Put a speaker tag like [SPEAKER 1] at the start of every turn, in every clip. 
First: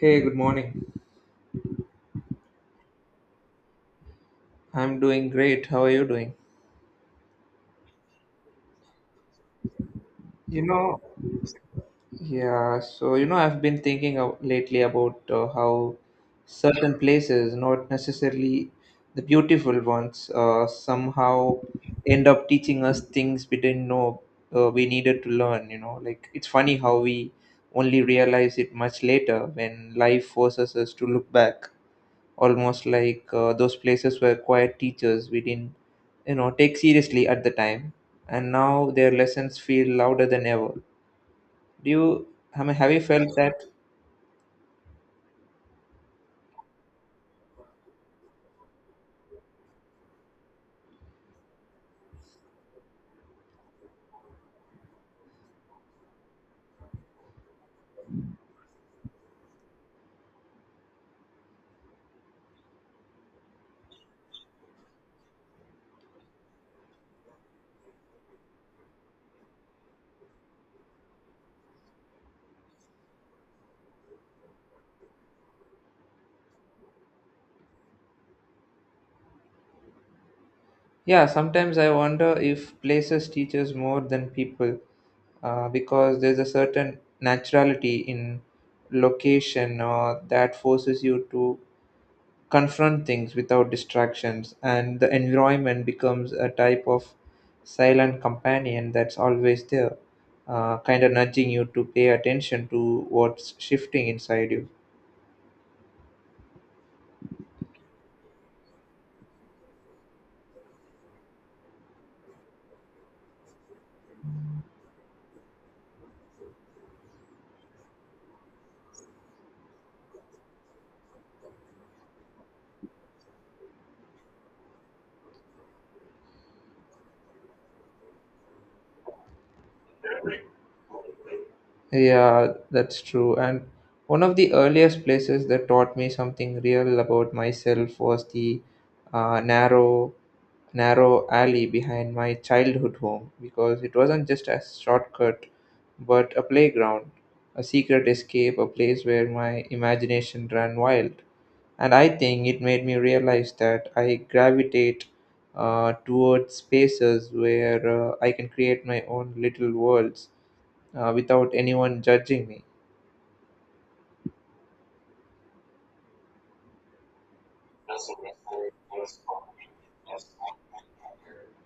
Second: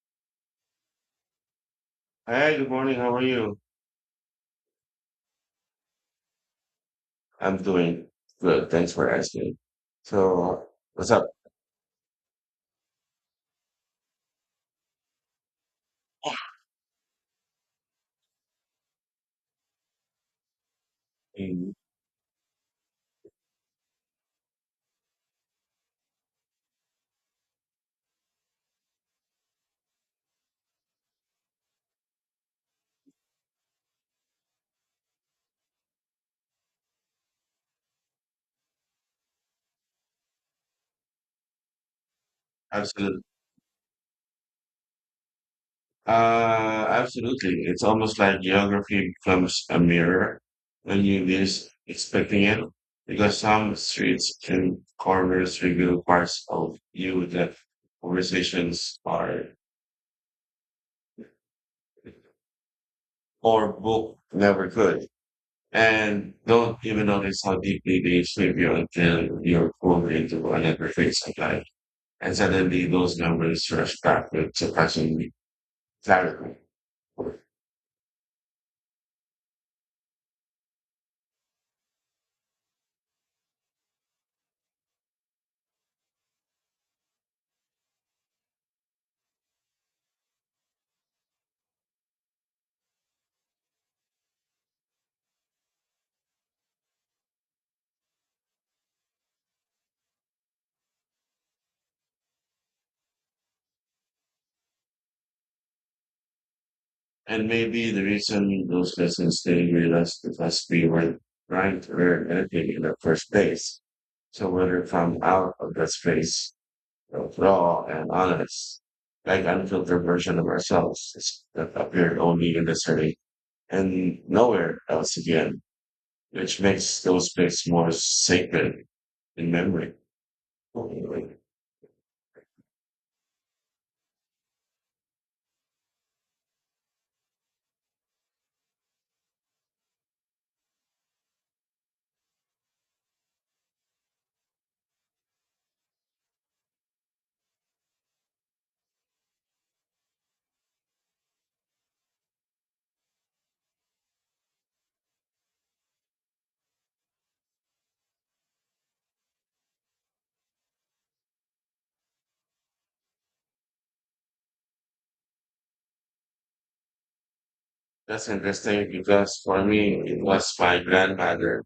[SPEAKER 1] Hey, good morning.
[SPEAKER 2] Hi, good morning. How are you?
[SPEAKER 1] I'm doing great. How are you doing?
[SPEAKER 2] I'm doing good. Thanks for asking.
[SPEAKER 1] You
[SPEAKER 2] So,
[SPEAKER 1] know,
[SPEAKER 2] what's up?
[SPEAKER 1] yeah, so I've been thinking of lately about how certain places, not necessarily the beautiful ones, somehow
[SPEAKER 2] Mm,
[SPEAKER 1] end up teaching us things we didn't know we needed to learn. Like, it's funny how we only realize it much later when life forces us to look back. Almost like those places were quiet teachers we didn't take seriously at the time, and now their lessons feel louder than ever. Do you, I mean, have you
[SPEAKER 2] Absolutely.
[SPEAKER 1] felt that?
[SPEAKER 2] Absolutely. It's almost like geography becomes a mirror when you least expecting it, because some streets and corners reveal parts of you that conversations are or book never could, and don't even notice how deeply they shape you until you're pulled into another phase of life. And suddenly those numbers rush back backward surprisingly clarity.
[SPEAKER 1] Yeah, sometimes I wonder if places teaches more than people, because there's a certain naturality in location that forces you to confront things without distractions, and the environment becomes a type of silent companion that's always there, kind of nudging you to pay attention to what's shifting inside you.
[SPEAKER 2] And maybe the reason those lessons didn't realize because we weren't trying to learn anything in the first place. So whether from out of that space of raw and honest, like unfiltered version of ourselves that appeared only in the study and nowhere else again, which makes those bits more sacred in memory.
[SPEAKER 1] Yeah, that's true. And one of the earliest places that taught me something real about myself was the uh, narrow narrow alley behind my childhood home, because it wasn't just a shortcut but a playground, a secret escape, a place where my imagination ran wild. And I think it made me realize that I gravitate towards spaces where I can create my own little worlds without anyone judging me.
[SPEAKER 2] That's interesting because for me, it was my grandmother.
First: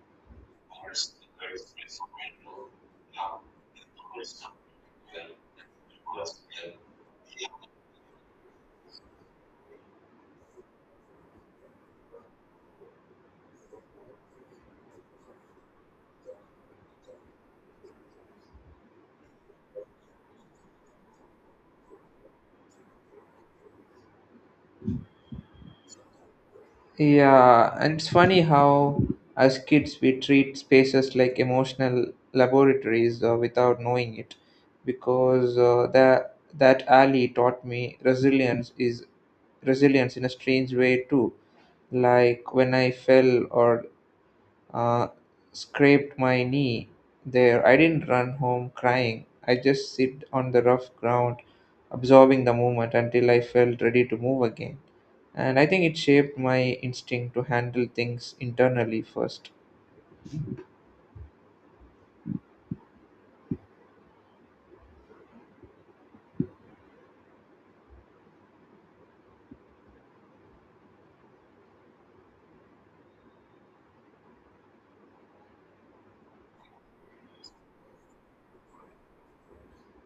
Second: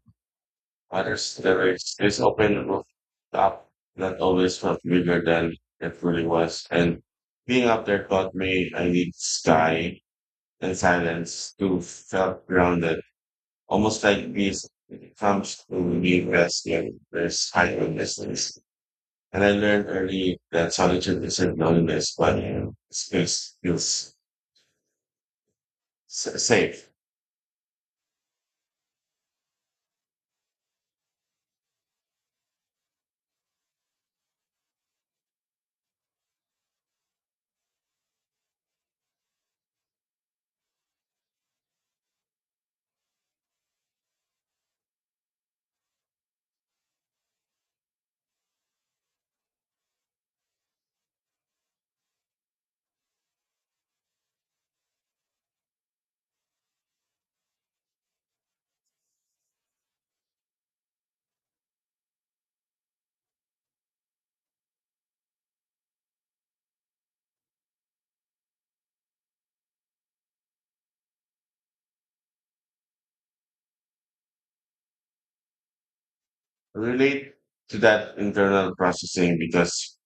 [SPEAKER 2] Others, there is this open rooftop that always felt bigger than it really was. And being up there taught me I need sky and silence to felt grounded, almost like peace it comes to me resting. There's high distance. And I learned early that solitude isn't loneliness, but space feels safe.
[SPEAKER 1] Yeah, and it's funny how, as kids, we treat spaces like emotional laboratories without knowing it, because that alley taught me resilience in a strange way too. Like when I fell or uh, scraped my knee there. I didn't run home crying. I just sit on the rough ground, absorbing the moment until I felt ready to move again. And I think it shaped my instinct to handle things internally first.
[SPEAKER 2] Relate to that internal processing because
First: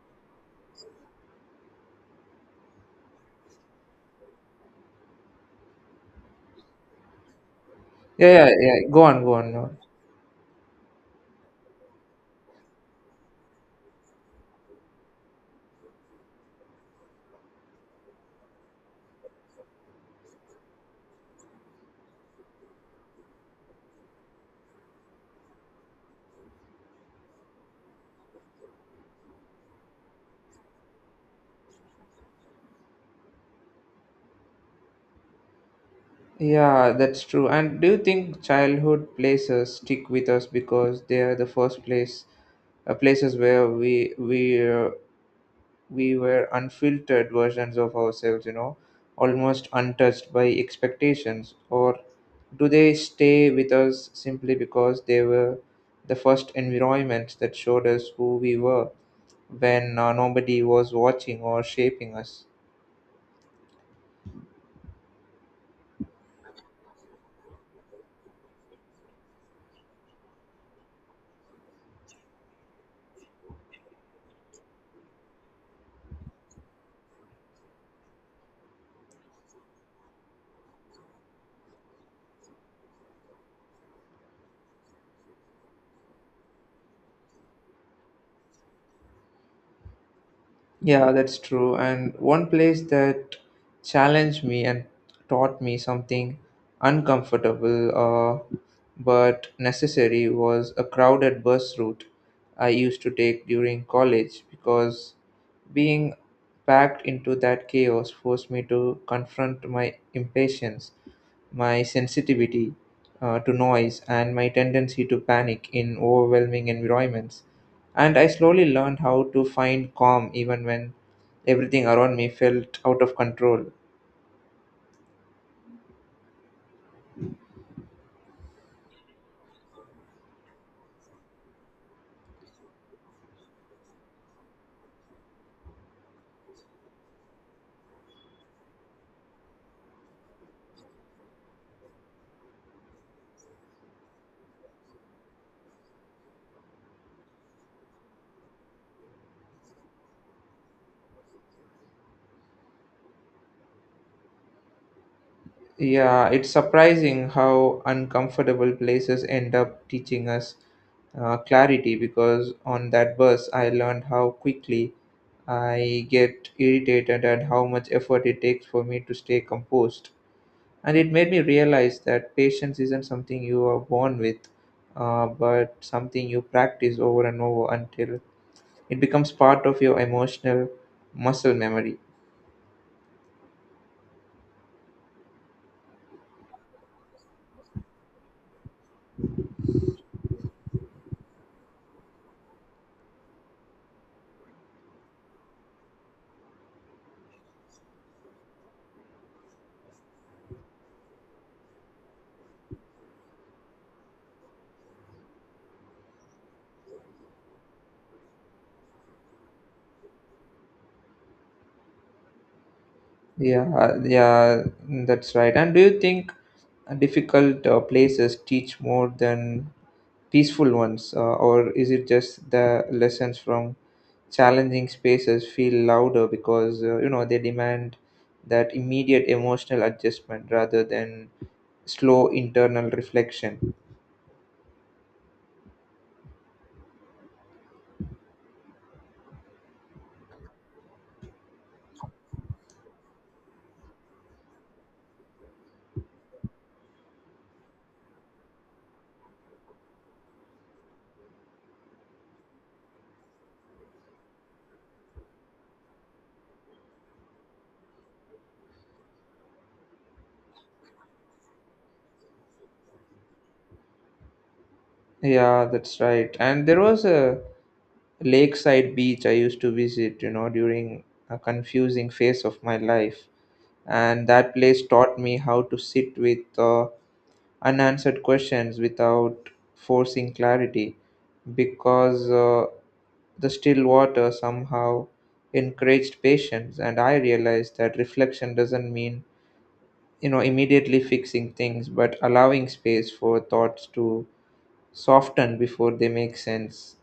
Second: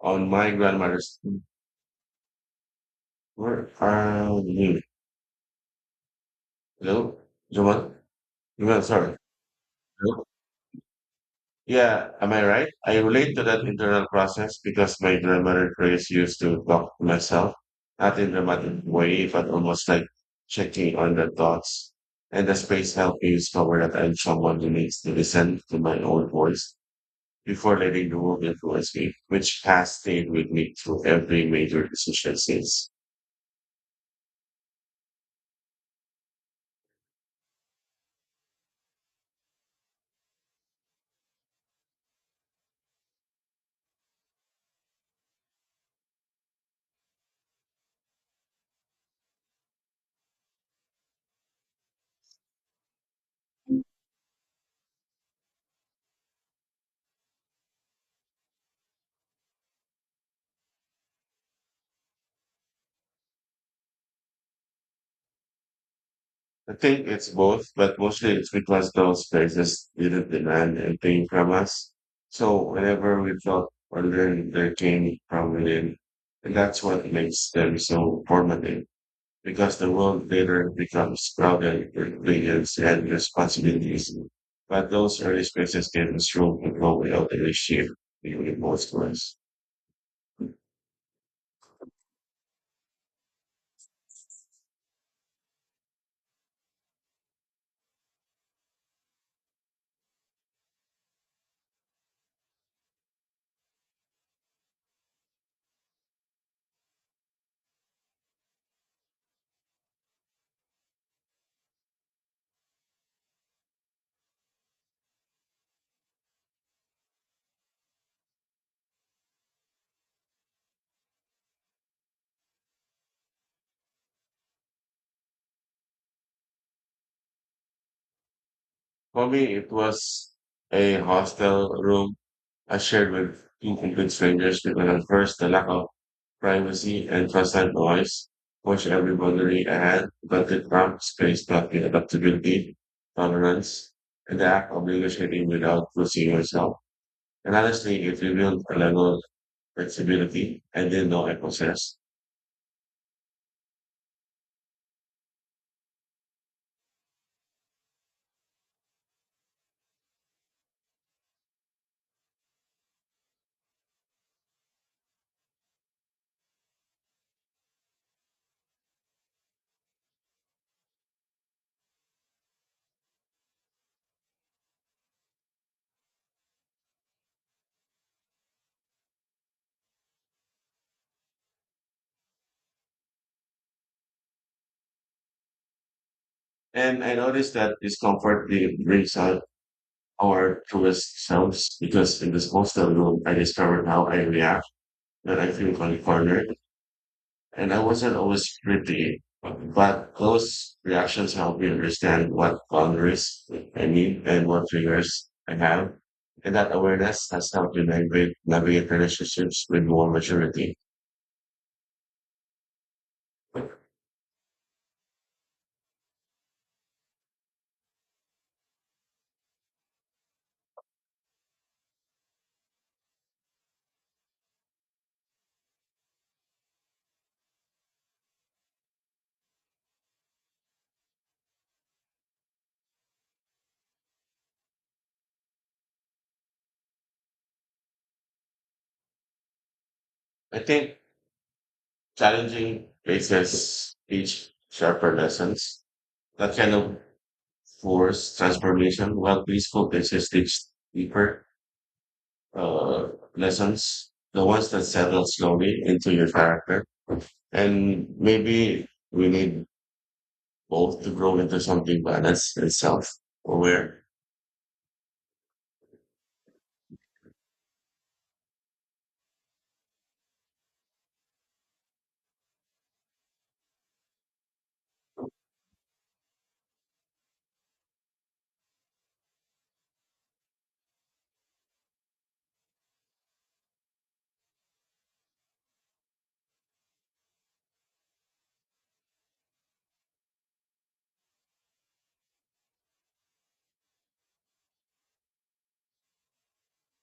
[SPEAKER 2] on my grandmother's where are you? Hello? Jamal?
[SPEAKER 1] Yeah, yeah,
[SPEAKER 2] Jamal,
[SPEAKER 1] yeah. Go
[SPEAKER 2] sorry.
[SPEAKER 1] on, go on. Go on.
[SPEAKER 2] Hello? Yeah, am I right? I relate to that internal process because my grandmother Grace used to talk to myself, not in dramatic way, but almost like checking on the thoughts. And the space helped me discover that I'm someone who needs to listen to my own voice before letting the world influence me, which has stayed with me through every major decision since.
[SPEAKER 1] Yeah, that's true. And do you think childhood places stick with us because they are the first place, places where we were unfiltered versions of ourselves, you know, almost untouched by expectations? Or do they stay with us simply because they were the first environment that showed us who we were when nobody was watching or shaping us?
[SPEAKER 2] I think it's both, but mostly it's because those places didn't demand anything from us. So whenever we felt or learned, they came from within. And that's what makes them so formative, because the world later becomes crowded with opinions and responsibilities. But those early spaces gave us room to grow without any shift in most of us.
[SPEAKER 1] Yeah, that's true. And one place that challenged me and taught me something uncomfortable, uh, but necessary, was a crowded bus route I used to take during college, because being packed into that chaos forced me to confront my impatience, my sensitivity to noise, and my tendency to panic in overwhelming environments. And I slowly learned how to find calm even when everything around me felt out of control.
[SPEAKER 2] For me, it was a hostel room I shared with two complete strangers because at first the lack of privacy and constant noise pushed every boundary I had, but the cramped space taught me adaptability, tolerance, and the act of negotiating without losing yourself. And honestly, it revealed a level of flexibility I didn't know I possessed.
[SPEAKER 1] Yeah, it's surprising how uncomfortable places end up teaching us clarity, because on that bus I learned how quickly I get irritated and how much effort it takes for me to stay composed. And it made me realize that patience isn't something you are born with, but something you practice over and over until it becomes part of your emotional muscle memory.
[SPEAKER 2] And I noticed that discomfort really brings out our truest selves because in this hostel room, I discovered how I react that I feel like cornered, and I wasn't always pretty, but those reactions help me understand what boundaries I need and what triggers I have. And that awareness has helped me navigate relationships with more maturity. I
[SPEAKER 1] Yeah, yeah, that's right. And do you think difficult places teach more than peaceful ones, or is it just the lessons from challenging spaces feel louder because you know they demand that immediate emotional adjustment rather than slow internal reflection?
[SPEAKER 2] think challenging places teach sharper lessons that kind of force transformation, while peaceful places teach deeper uh, lessons, the ones that settle slowly into your character. And maybe we need both to grow into something balanced and self aware.
[SPEAKER 1] Yeah, that's right. And there was a lakeside beach I used to visit, you know, during a confusing phase of my life. And that place taught me how to sit with unanswered questions without forcing clarity, because the still water somehow encouraged patience. And I realized that reflection doesn't mean, you know, immediately fixing things, but allowing space for thoughts to soften before they make sense.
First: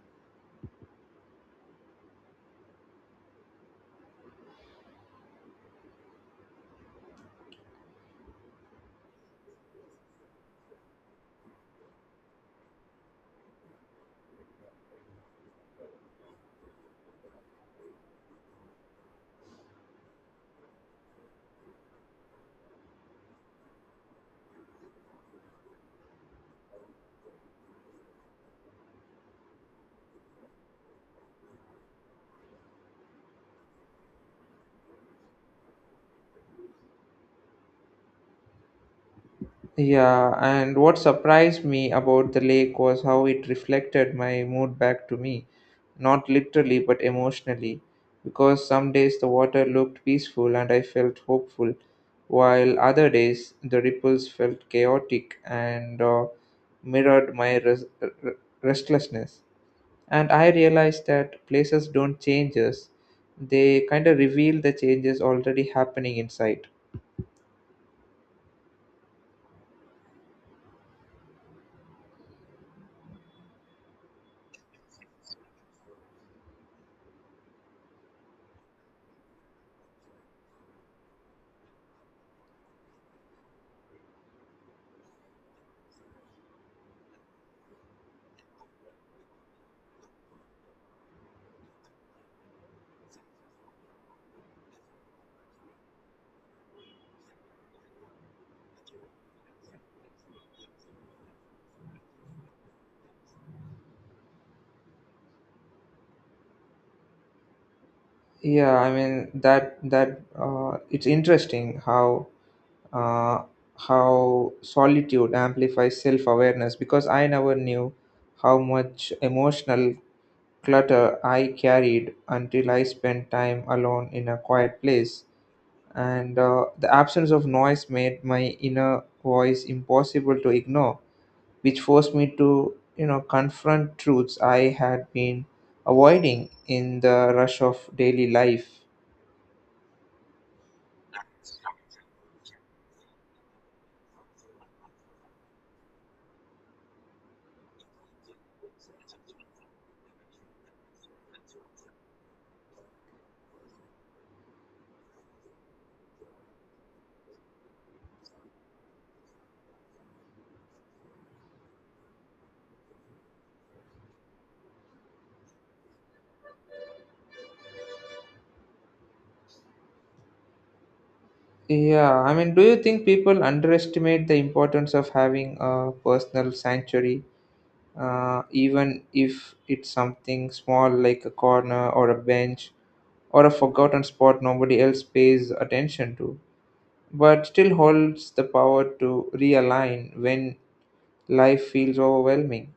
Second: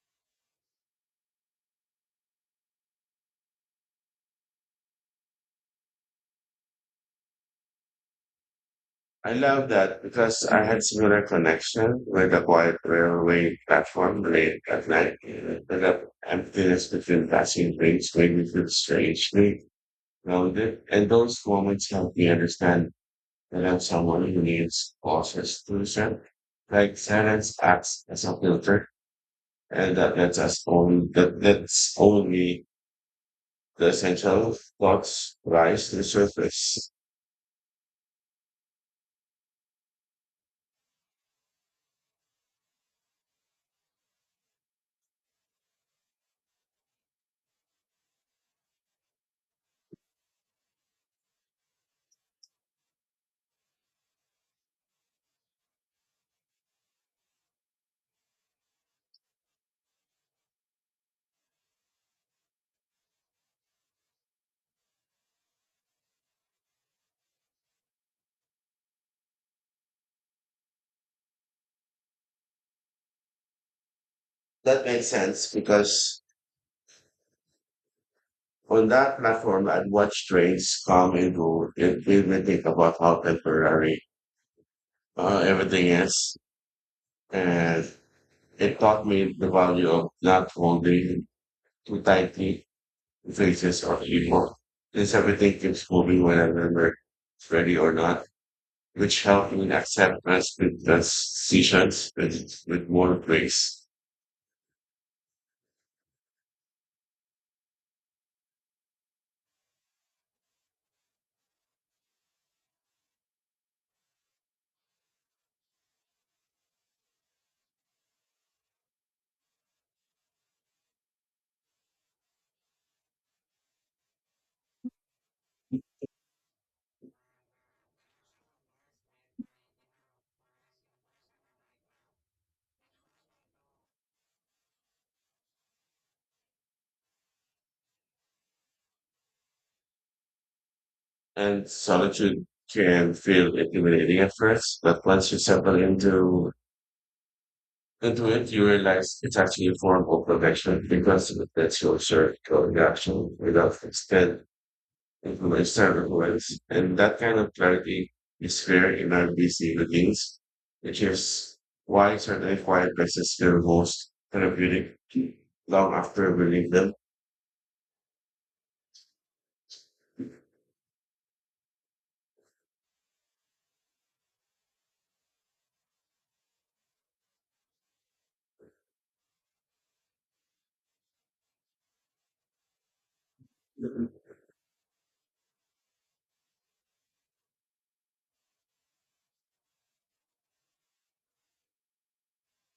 [SPEAKER 2] I love that because I had similar connection with a quiet railway platform late at night. And that emptiness between passing trains made me feel strangely grounded. And those moments helped me understand and then someone who needs causes to set like silence acts as a filter and that lets us only that's only the essential thoughts rise to the surface.
[SPEAKER 1] Yeah, and what surprised me about the lake was how it reflected my mood back to me, not literally but emotionally, because some days the water looked peaceful and I felt hopeful, while other days the ripples felt chaotic and mirrored my restlessness. And I realized that places don't change us, they kind of reveal the changes already happening inside.
[SPEAKER 2] That makes sense because on that platform I'd watch trains come and go. It made me think about how temporary everything is. And it taught me the value of not holding too tightly things is on anymore. Since everything keeps moving when I remember it's ready or not, which helped me accept my split decisions with more grace.
[SPEAKER 1] Yeah, I mean that that it's interesting uh, how solitude amplifies self-awareness, because I never knew how much emotional clutter I carried until I spent time alone in a quiet place. And the absence of noise made my inner voice impossible to ignore, which forced me to, you know, confront truths I had been avoiding in the rush of daily life.
[SPEAKER 2] And solitude can feel intimidating at first, but once you settle into it, you realize it's actually a form of protection because it lets you observe your reaction without constant into my standard voice. And that kind of clarity is rare in our busy routines, which is why certain quiet places feel most therapeutic long after we leave them.
[SPEAKER 1] Yeah, I mean, do you think people underestimate the importance of having a personal sanctuary, even if it's something small like a corner or a bench or a forgotten spot nobody else pays attention to, but still holds the power to realign when life feels overwhelming?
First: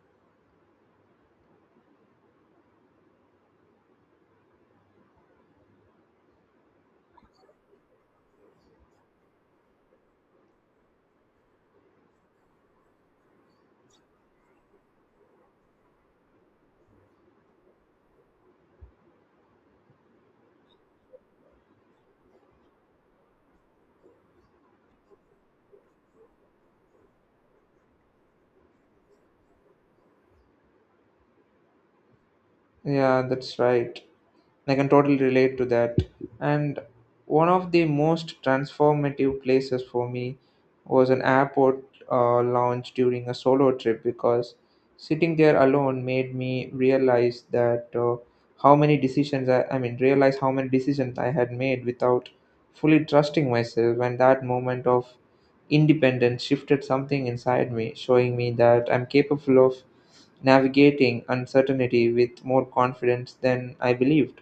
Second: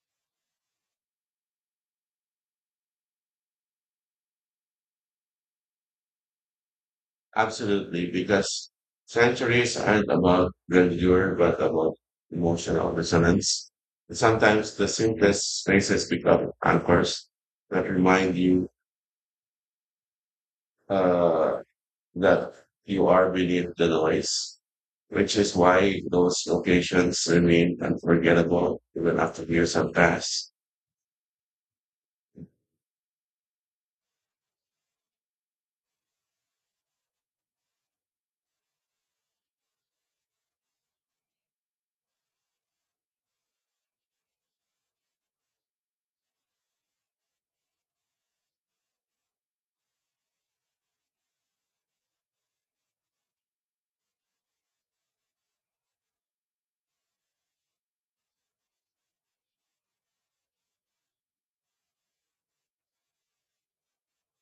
[SPEAKER 2] Absolutely, because sanctuaries aren't about grandeur, but about emotional resonance. Sometimes the simplest spaces become anchors that remind you uh, that you are beneath the noise, which is why those locations remain unforgettable even after years have passed.
[SPEAKER 1] Yeah, that's right. I can totally relate to that. And one of the most transformative places for me was an airport lounge during a solo trip, because sitting there alone made me realize that how many decisions I mean realize how many decisions I had made without fully trusting myself, and that moment of independence shifted something inside me, showing me that I'm capable of navigating uncertainty with more confidence than I believed.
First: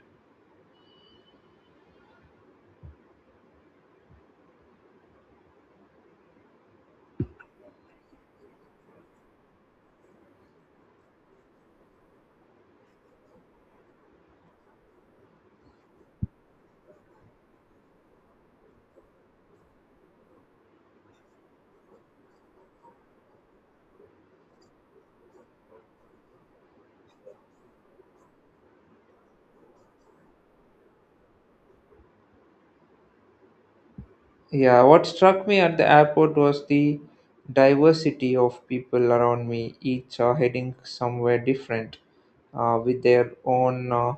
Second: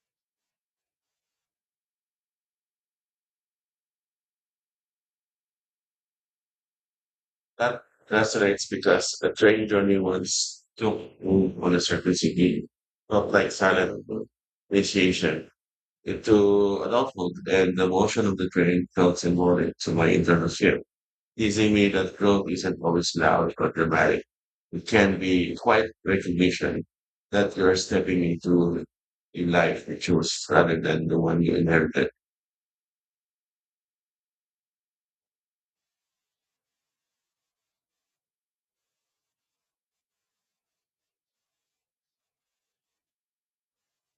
[SPEAKER 2] That resonates because a train journey once took move on a certain city, not like silent initiation. It to adulthood and the motion of the train felt symbolic to my internal shift, teasing me that growth isn't always loud or dramatic. It can be quite recognition that you're stepping into a life you chose rather than the one you inherited.
[SPEAKER 1] Yeah, what struck me at the airport was the diversity of people around me, each are heading somewhere different, uh, with their own uh,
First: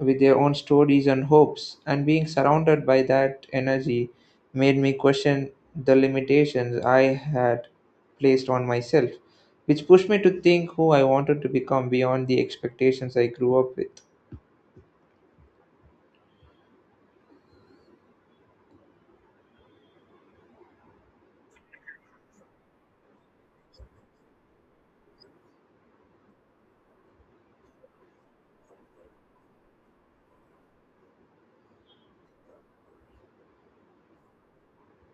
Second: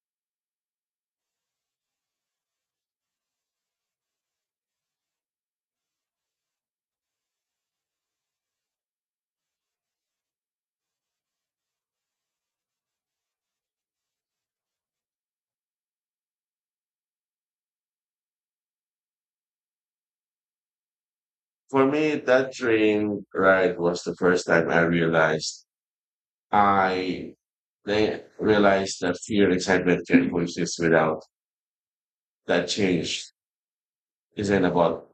[SPEAKER 1] with their own stories and hopes. And being surrounded by that energy made me question the limitations I had placed on myself, which pushed me to think who I wanted to become beyond the expectations I grew up with.
[SPEAKER 2] For me, that train ride was the first time I realized I they realized that fear and excitement can coexist without that change isn't about.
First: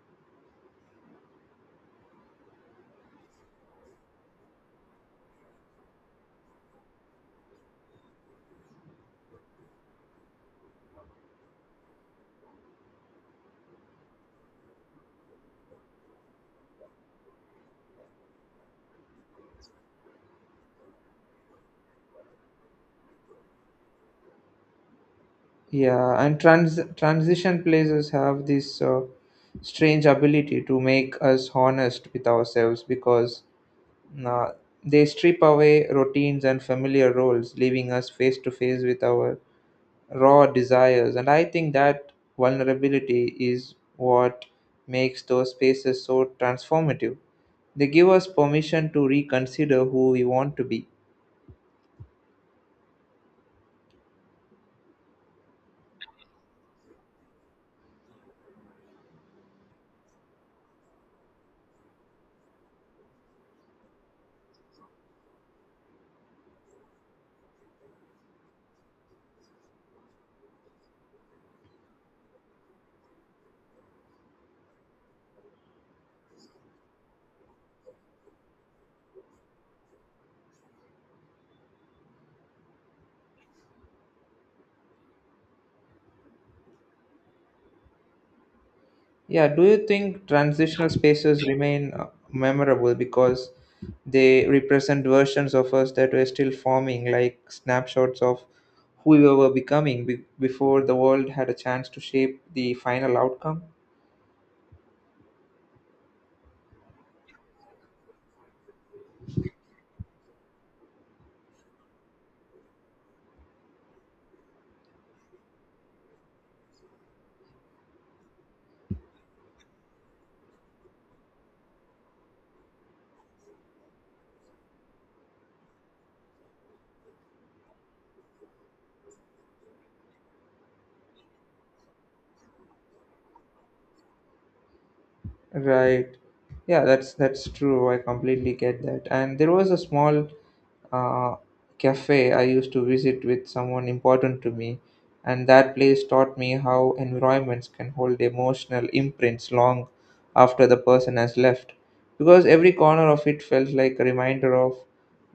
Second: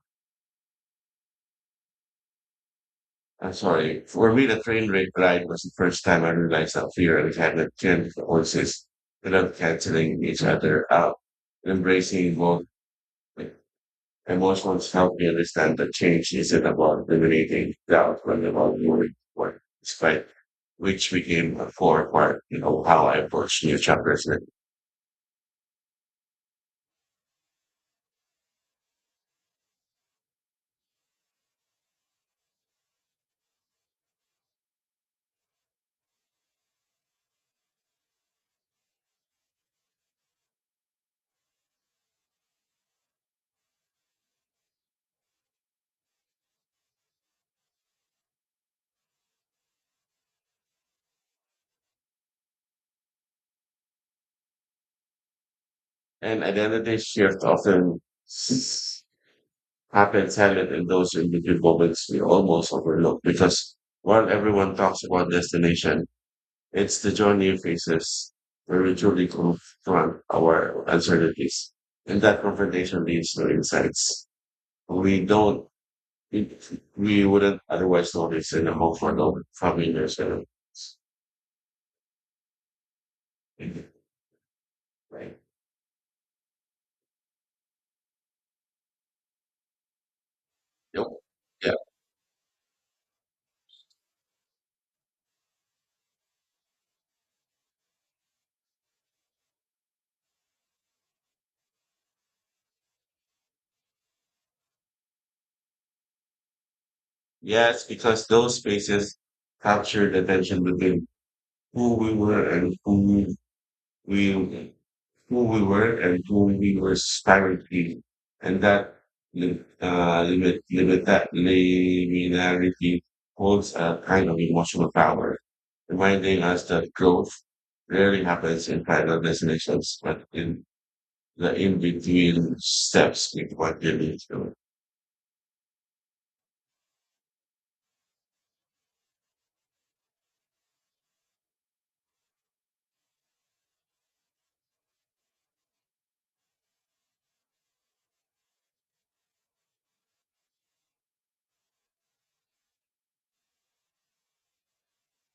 [SPEAKER 2] I'm sorry. For me, the train wreck ride was the first time I realized how fear and habit can coexist without canceling each other out. Embracing both like, emotions helped me understand that change isn't about eliminating doubt, but about moving forward, despite which became a core part, how I approach new chapters. And
[SPEAKER 1] Yeah, and transition places have this strange ability to make us honest with ourselves, because uh, they strip away routines and familiar roles, leaving us face to face with our raw desires. And I think that vulnerability is what makes those spaces so transformative. They give us permission to reconsider who we want to be.
[SPEAKER 2] and identity shift often s- happens silent in those individual moments we almost overlook because while everyone talks about destination, it's the journey faces where we truly confront our uncertainties. And that confrontation leads to insights we don't, it, we wouldn't otherwise notice in a comfortable, familiar setting. Right.
[SPEAKER 1] Yeah, do you think transitional
[SPEAKER 2] Yep.
[SPEAKER 1] spaces
[SPEAKER 2] Yeah.
[SPEAKER 1] remain memorable because they represent versions of us that were still forming, like snapshots of who we were becoming before the world had a chance to shape the final outcome?
[SPEAKER 2] Yes, because those spaces captured the tension between who we were and who we who we were and who we were aspiring to be. And that limit that liminarity holds a kind of emotional power, reminding us that growth rarely happens in final destinations, but in the in-between steps with what you need to.
[SPEAKER 1] Right. Yeah, that's true. I completely get that. And there was a small uh, cafe I used to visit with someone important to me, and that place taught me how environments can hold emotional imprints long after the person has left. Because every corner of it felt like a reminder of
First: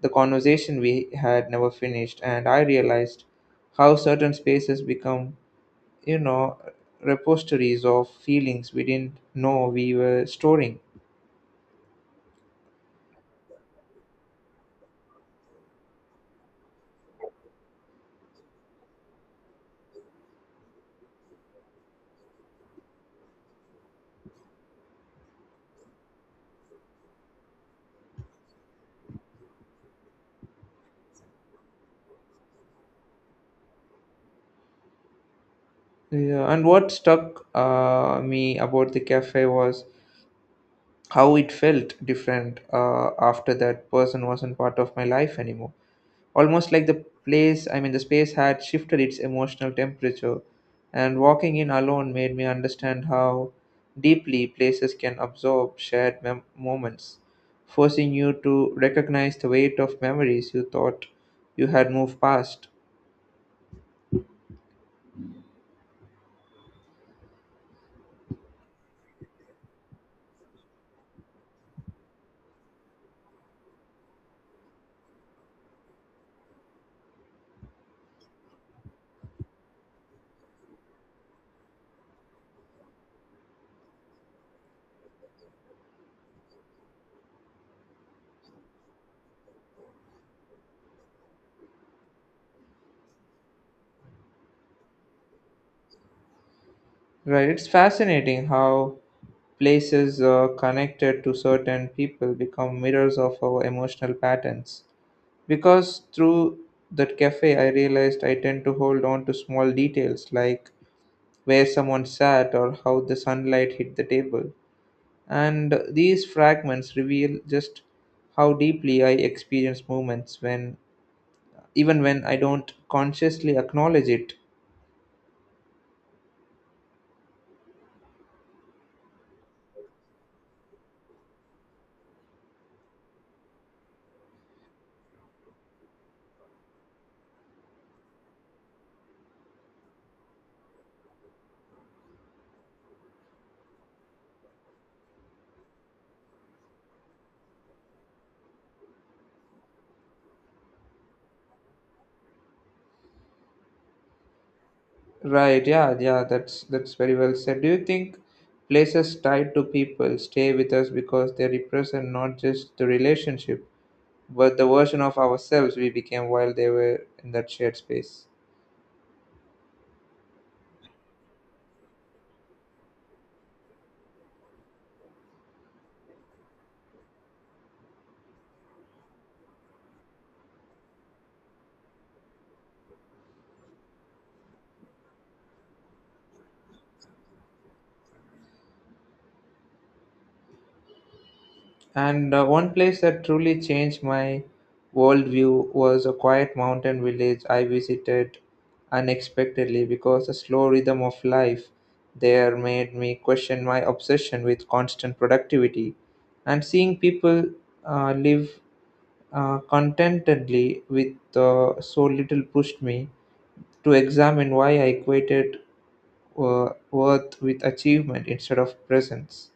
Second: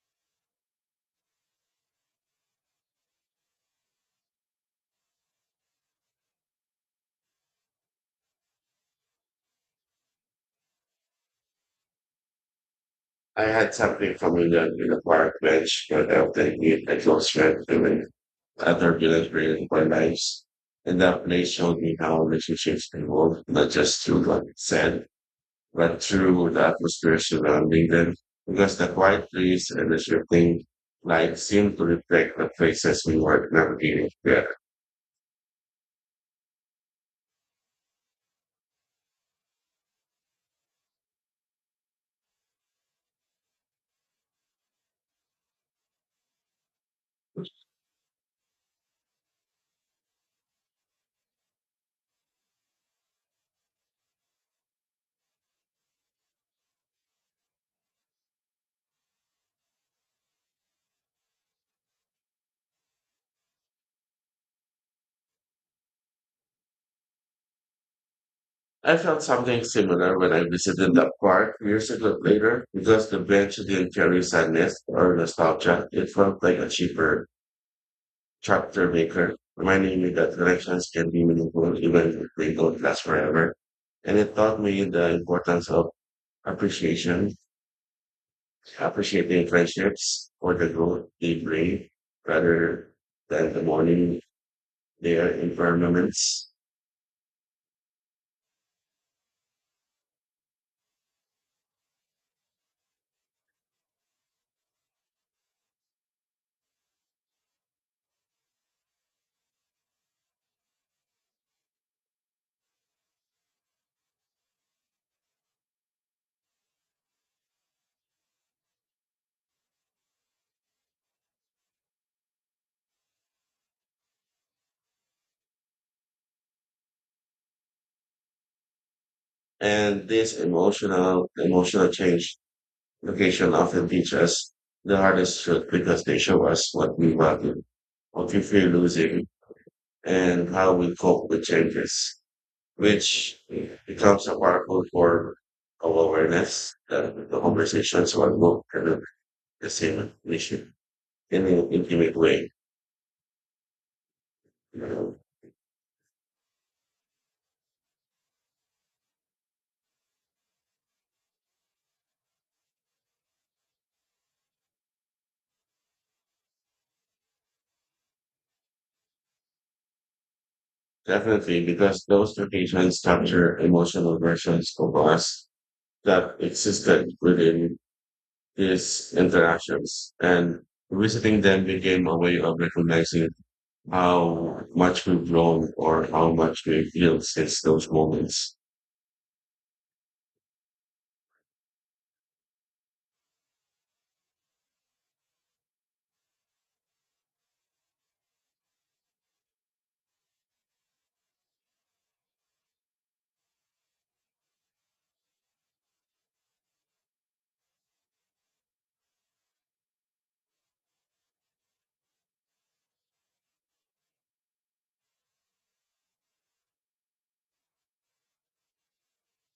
[SPEAKER 1] the conversation we had never finished, and I realized how certain spaces become, you know, repositories of feelings we didn't know we were storing.
[SPEAKER 2] I had something familiar in the park bench, but I don't think it a close friend doing other relationships for lives. And that place showed me how relationships evolve, not just through what it said, but through the atmosphere surrounding them. Because the quiet trees and the shifting light seemed to reflect the places we were navigating together.
[SPEAKER 1] Yeah, and what stuck me about the cafe was how it felt different after that person wasn't part of my life anymore, almost like the place I mean the space had shifted its emotional temperature, and walking in alone made me understand how deeply places can absorb shared moments, forcing you to recognize the weight of memories you thought you had moved past.
[SPEAKER 2] I felt something similar when I visited the park years ago later, because the bench didn't carry sadness or nostalgia. It felt like a cheaper chapter maker, reminding me that connections can be meaningful even if they don't last forever. And it taught me the importance of appreciation, appreciating friendships for the growth they bring rather than the morning their environments.
[SPEAKER 1] Right, it's fascinating how places connected to certain people become mirrors of our emotional patterns. Because through that cafe, I realized I tend to hold on to small details like where someone sat or how the sunlight hit the table. And these fragments reveal just how deeply I experience moments when, even when I don't consciously acknowledge it.
[SPEAKER 2] And this emotional change location often teach us the hardest truth because they show us what we value, what we fear losing, and how we cope with changes, which becomes a powerful form of awareness that the conversations are not kind of the same issue in an intimate way.
[SPEAKER 1] Right, yeah, yeah, that's very well said. Do you think places tied to people stay with us because they represent not just the relationship but the version of ourselves we became while they were in that shared space?
[SPEAKER 2] Definitely, because those locations capture emotional versions of us that existed within these interactions. And visiting them became a way of recognizing how much we've grown or how much we've healed since those moments.
[SPEAKER 1] And one place that truly changed my worldview was a quiet mountain village I visited unexpectedly, because the slow rhythm of life there made me question my obsession with constant productivity. And seeing people live contentedly with so little pushed me to examine why I equated worth with achievement instead of presence.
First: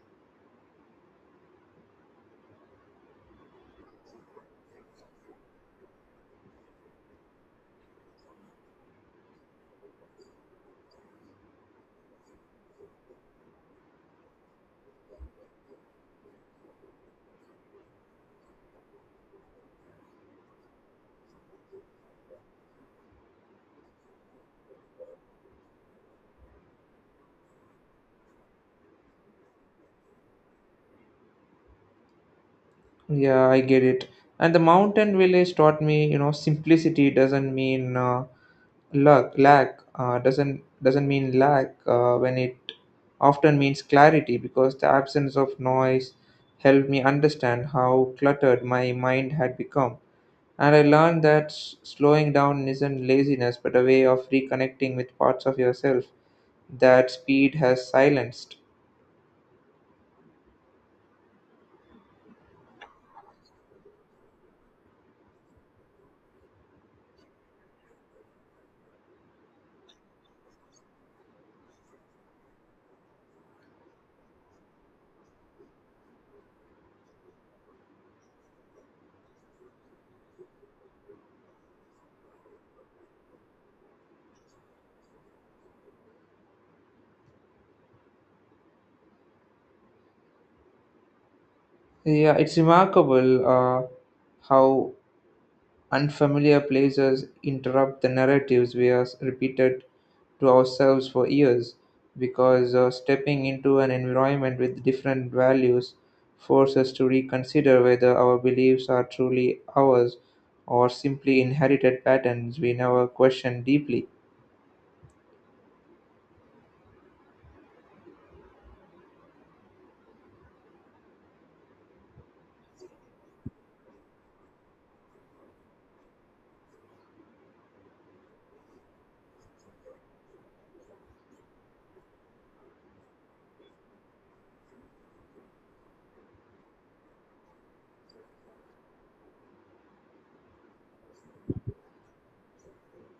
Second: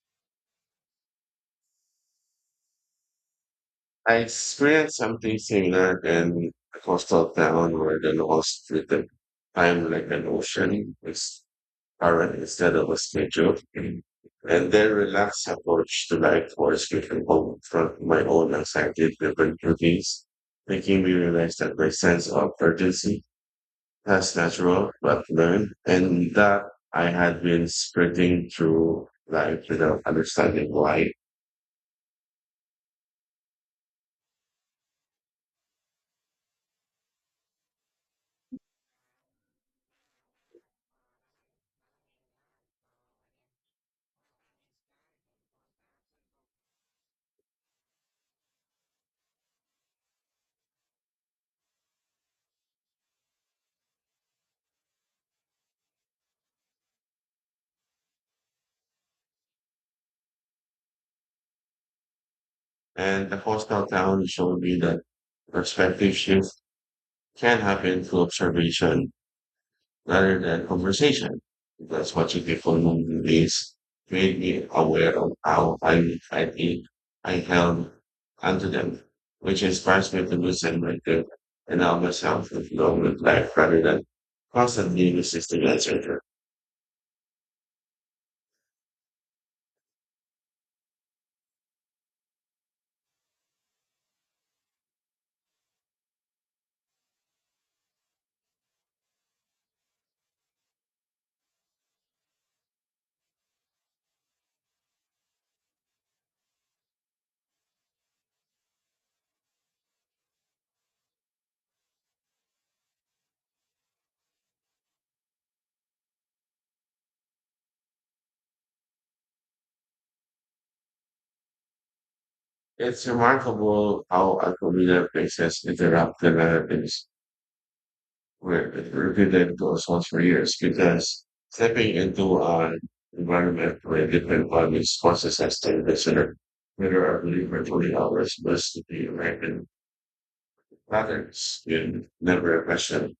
[SPEAKER 2] I experienced something similar in a coastal town where the laws treated time like an ocean with current instead of a schedule. And their relaxed approach to life forced me to confront my own anxiety-driven routines, making me realize that my sense of urgency has natural but learned, and that I had been sprinting through life without understanding why.
[SPEAKER 1] Yeah, I get it. And the mountain village taught me, you know, simplicity doesn't mean luck, lack. Doesn't mean lack when it often means clarity, because the absence of noise helped me understand how cluttered my mind had become. And I learned that slowing down isn't laziness but a way of reconnecting with parts of yourself that speed has silenced.
[SPEAKER 2] And the coastal town showed me that perspective shift can happen through observation rather than conversation. Because watching people move in ways made me aware of how I think I held onto them, which inspires me to listen my good and allow myself to flow with life rather than constantly resisting answer.
[SPEAKER 1] Yeah, it's remarkable how unfamiliar places interrupt the narratives we are repeated to ourselves for years, because stepping into an environment with different values forces us to reconsider whether our beliefs are truly ours or simply inherited patterns we never question deeply.
[SPEAKER 2] It's remarkable how unfamiliar places interrupt the narratives where it repeated those ones for years because stepping into an environment where different values, causes us to consider whether our belief or truly ours must be American patterns in never question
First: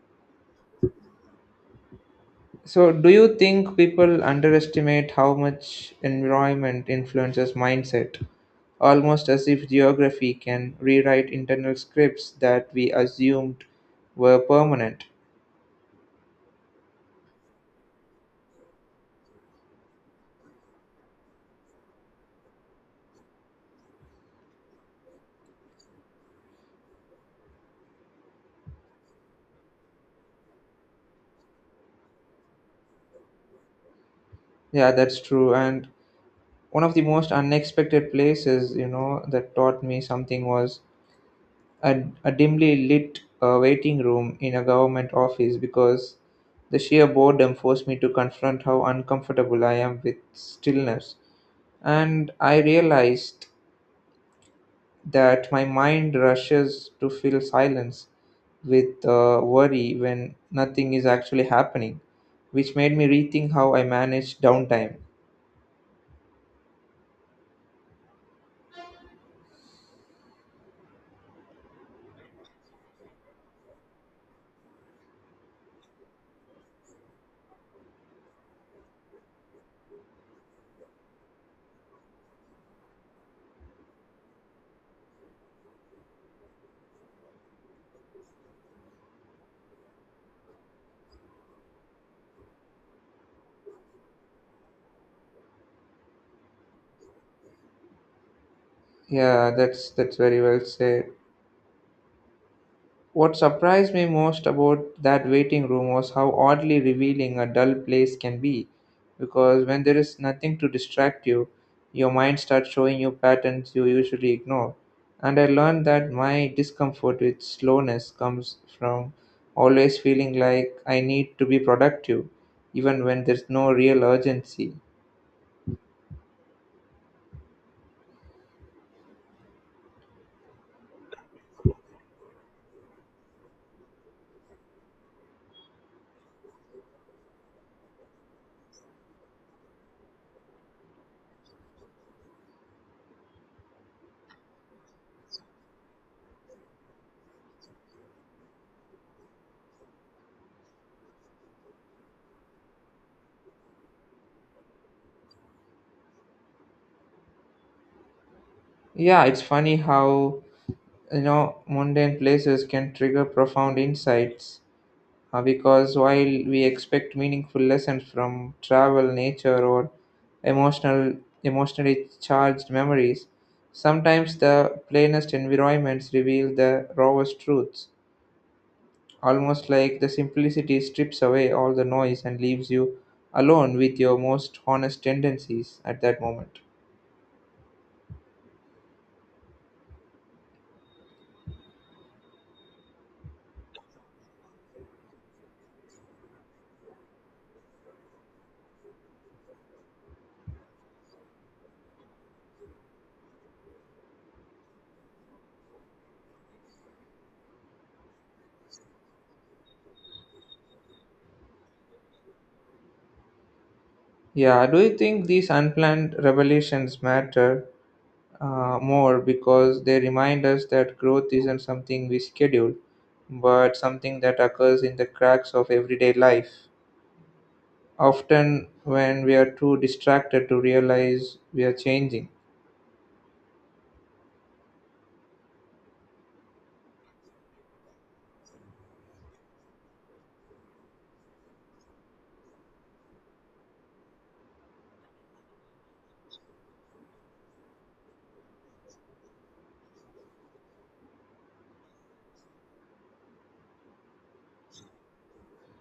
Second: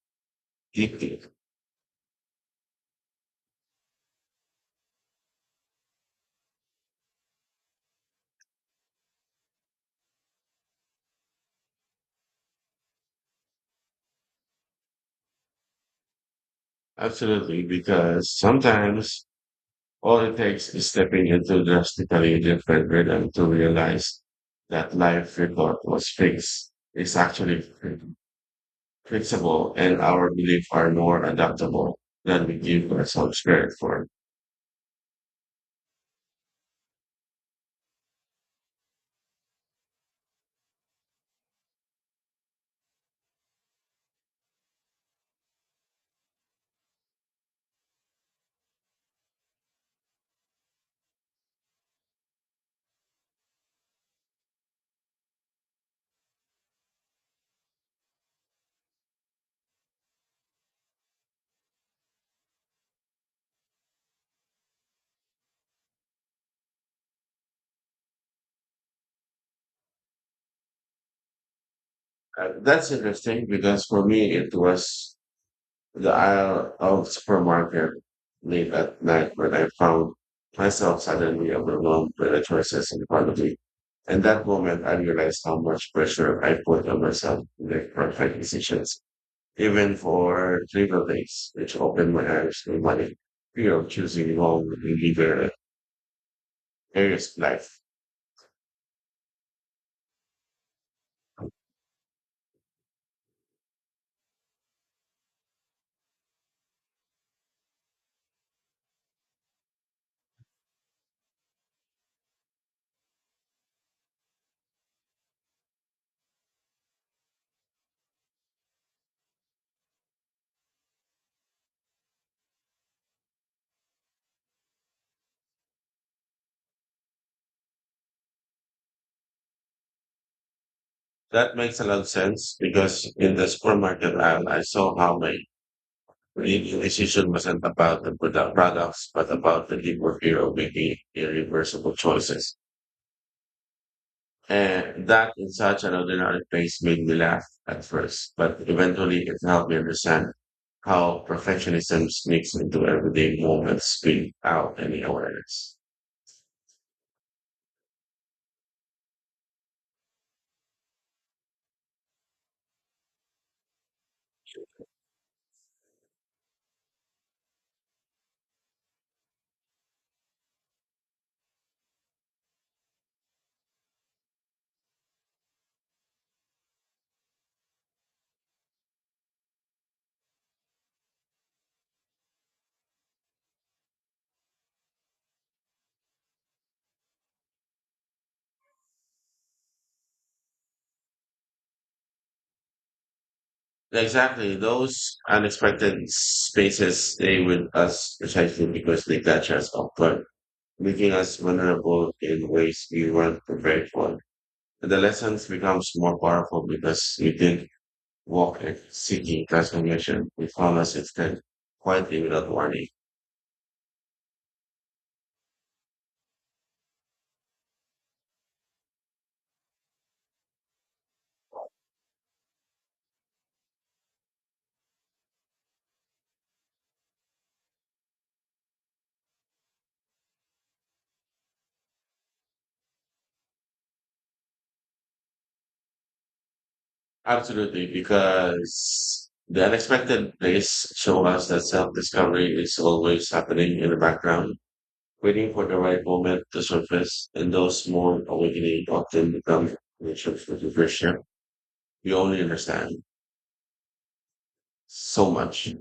[SPEAKER 2] deeply.
[SPEAKER 1] So, do you think people underestimate how much environment influences mindset? Almost as if geography can rewrite internal scripts that we assumed were permanent.
[SPEAKER 2] Absolutely, because sometimes all it takes is stepping into drastically different rhythm to realize that life we thought was fixed is actually flexible and our beliefs are more adaptable than we give ourselves credit for.
[SPEAKER 1] Yeah, that's true. And one of the most unexpected places, you know, that taught me something was a dimly lit waiting room in a government office, because the sheer boredom forced me to confront how uncomfortable I am with stillness, and I realized that my mind rushes to fill silence with worry when nothing is actually happening, which made me rethink how I manage downtime.
[SPEAKER 2] That's interesting because for me, it was the aisle of supermarket late at night when I found myself suddenly overwhelmed by the choices in front of me. And that moment, I realized how much pressure I put on myself to make perfect decisions, even for trivial things, which opened my eyes to money, fear of choosing wrong in either areas of life.
[SPEAKER 1] Yeah, that's very well said. What surprised me most about that waiting room was how oddly revealing a dull place can be, because when there is nothing to distract you, your mind starts showing you patterns you usually ignore. And I learned that my discomfort with slowness comes from always feeling like I need to be productive, even when there's no real urgency.
[SPEAKER 2] That makes a lot of sense because in the supermarket aisle, I saw how my real decision wasn't about the products, but about the deeper fear of making irreversible choices. And that in such an ordinary place made me laugh at first, but eventually it helped me understand how perfectionism sneaks into everyday moments without any awareness.
[SPEAKER 1] Yeah, it's funny how you know mundane places can trigger profound insights. Because while we expect meaningful lessons from travel, nature, or emotional, emotionally charged memories, sometimes the plainest environments reveal the rawest truths. Almost like the simplicity strips away all the noise and leaves you alone with your most honest tendencies at that moment.
[SPEAKER 2] Exactly. Those unexpected spaces stay with us precisely because they catch us off guard, making us vulnerable in ways we weren't prepared for. The lessons becomes more powerful because we didn't walk in seeking transformation. We found us instead quietly without warning.
[SPEAKER 1] Yeah, do you think these unplanned revelations matter more because they remind us that growth isn't something we schedule, but something that occurs in the cracks of everyday life. Often, when we are too distracted to realize we are changing.
[SPEAKER 2] Absolutely, because the unexpected place show us that self-discovery is always happening in the background, waiting for the right moment to surface. And those small awakening often become nature for the first year. We only understand so much.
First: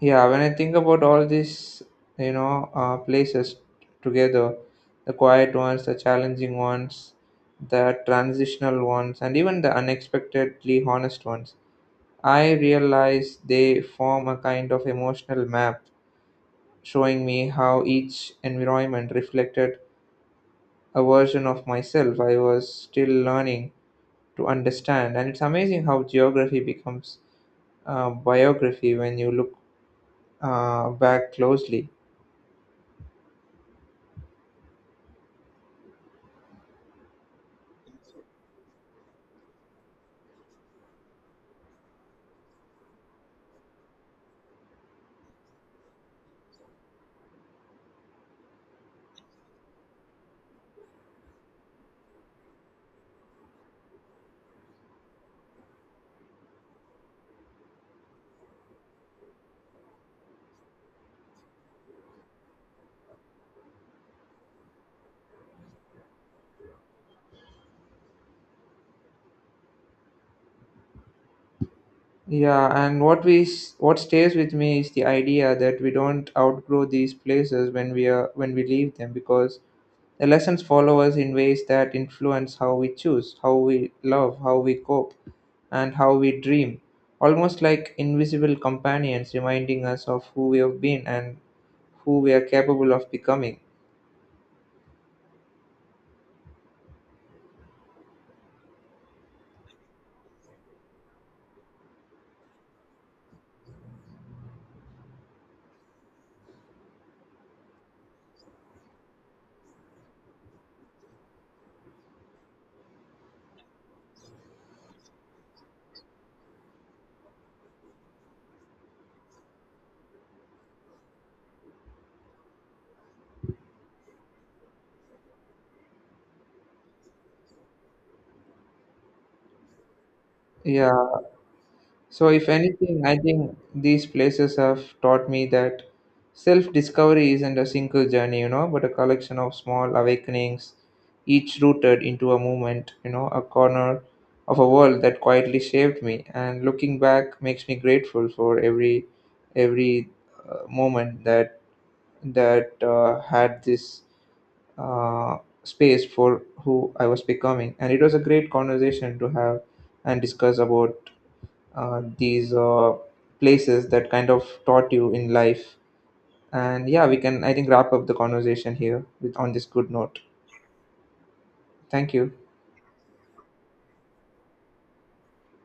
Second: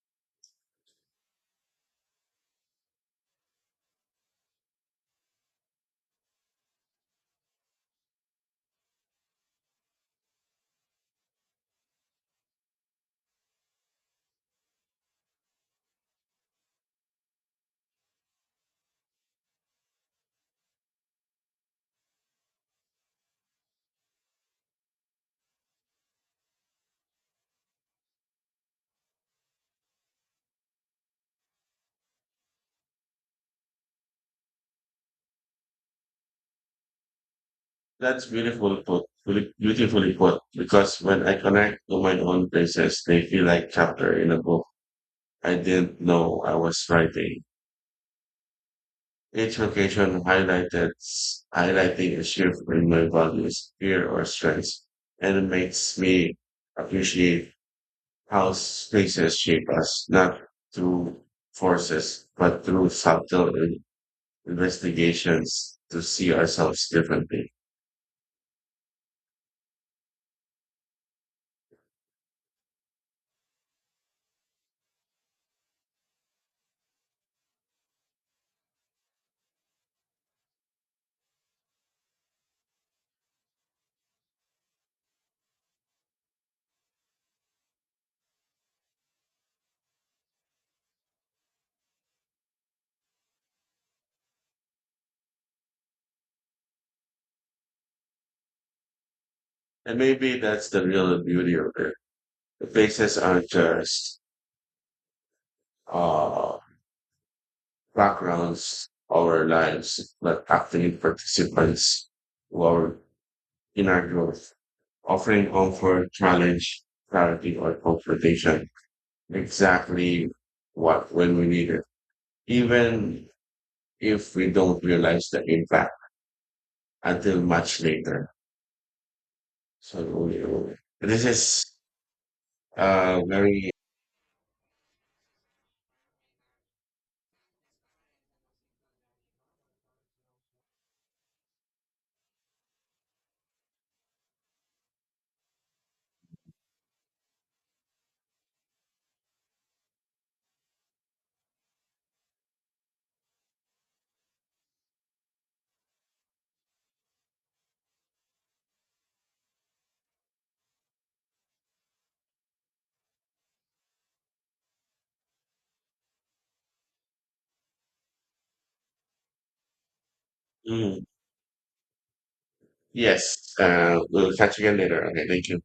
[SPEAKER 1] Yeah, when I think about all these, you know, places together, the quiet ones, the challenging ones, the transitional ones, and even the unexpectedly honest ones, I realize they form a kind of emotional map, showing me how each environment reflected a version of myself I was still learning to understand. And it's amazing how geography becomes biography when you look back closely.
[SPEAKER 2] That's beautifully put, because when I connect to my own places, they feel like chapter in a book I didn't know I was writing. Each location highlighting a shift in my values, fear, or strengths, and it makes me appreciate how spaces shape us, not through forces, but through subtle investigations to see ourselves differently.
[SPEAKER 1] Yeah, and what stays with me is the idea that we don't outgrow these places when we are when we leave them, because Elections follow us in ways that influence how we choose, how we love, how we cope, and how we dream, almost like invisible companions reminding us of who we have been and who we are capable of becoming.
[SPEAKER 2] And maybe that's the real beauty of it. The places aren't just uh, backgrounds of our lives, but active participants who are in our growth, offering comfort, challenge, clarity, or confrontation. Exactly what when we need it, even if we don't realize the impact until much later. So
[SPEAKER 1] Yeah,
[SPEAKER 2] this is
[SPEAKER 1] so, if anything, I think
[SPEAKER 2] very
[SPEAKER 1] these places have taught me that self discovery isn't a single journey, you know, but a collection of small awakenings, each rooted into a movement, you know, a corner of a world that quietly shaped me. And looking back makes me grateful for every moment that had this uh, space for who I was becoming. And it was a great conversation to have and discuss about these places that kind of taught you in life. And yeah, we can, I think, wrap up the conversation here with on this good note.
[SPEAKER 2] mm,
[SPEAKER 1] Thank you.
[SPEAKER 2] yes. We'll catch you again later. Okay, thank you.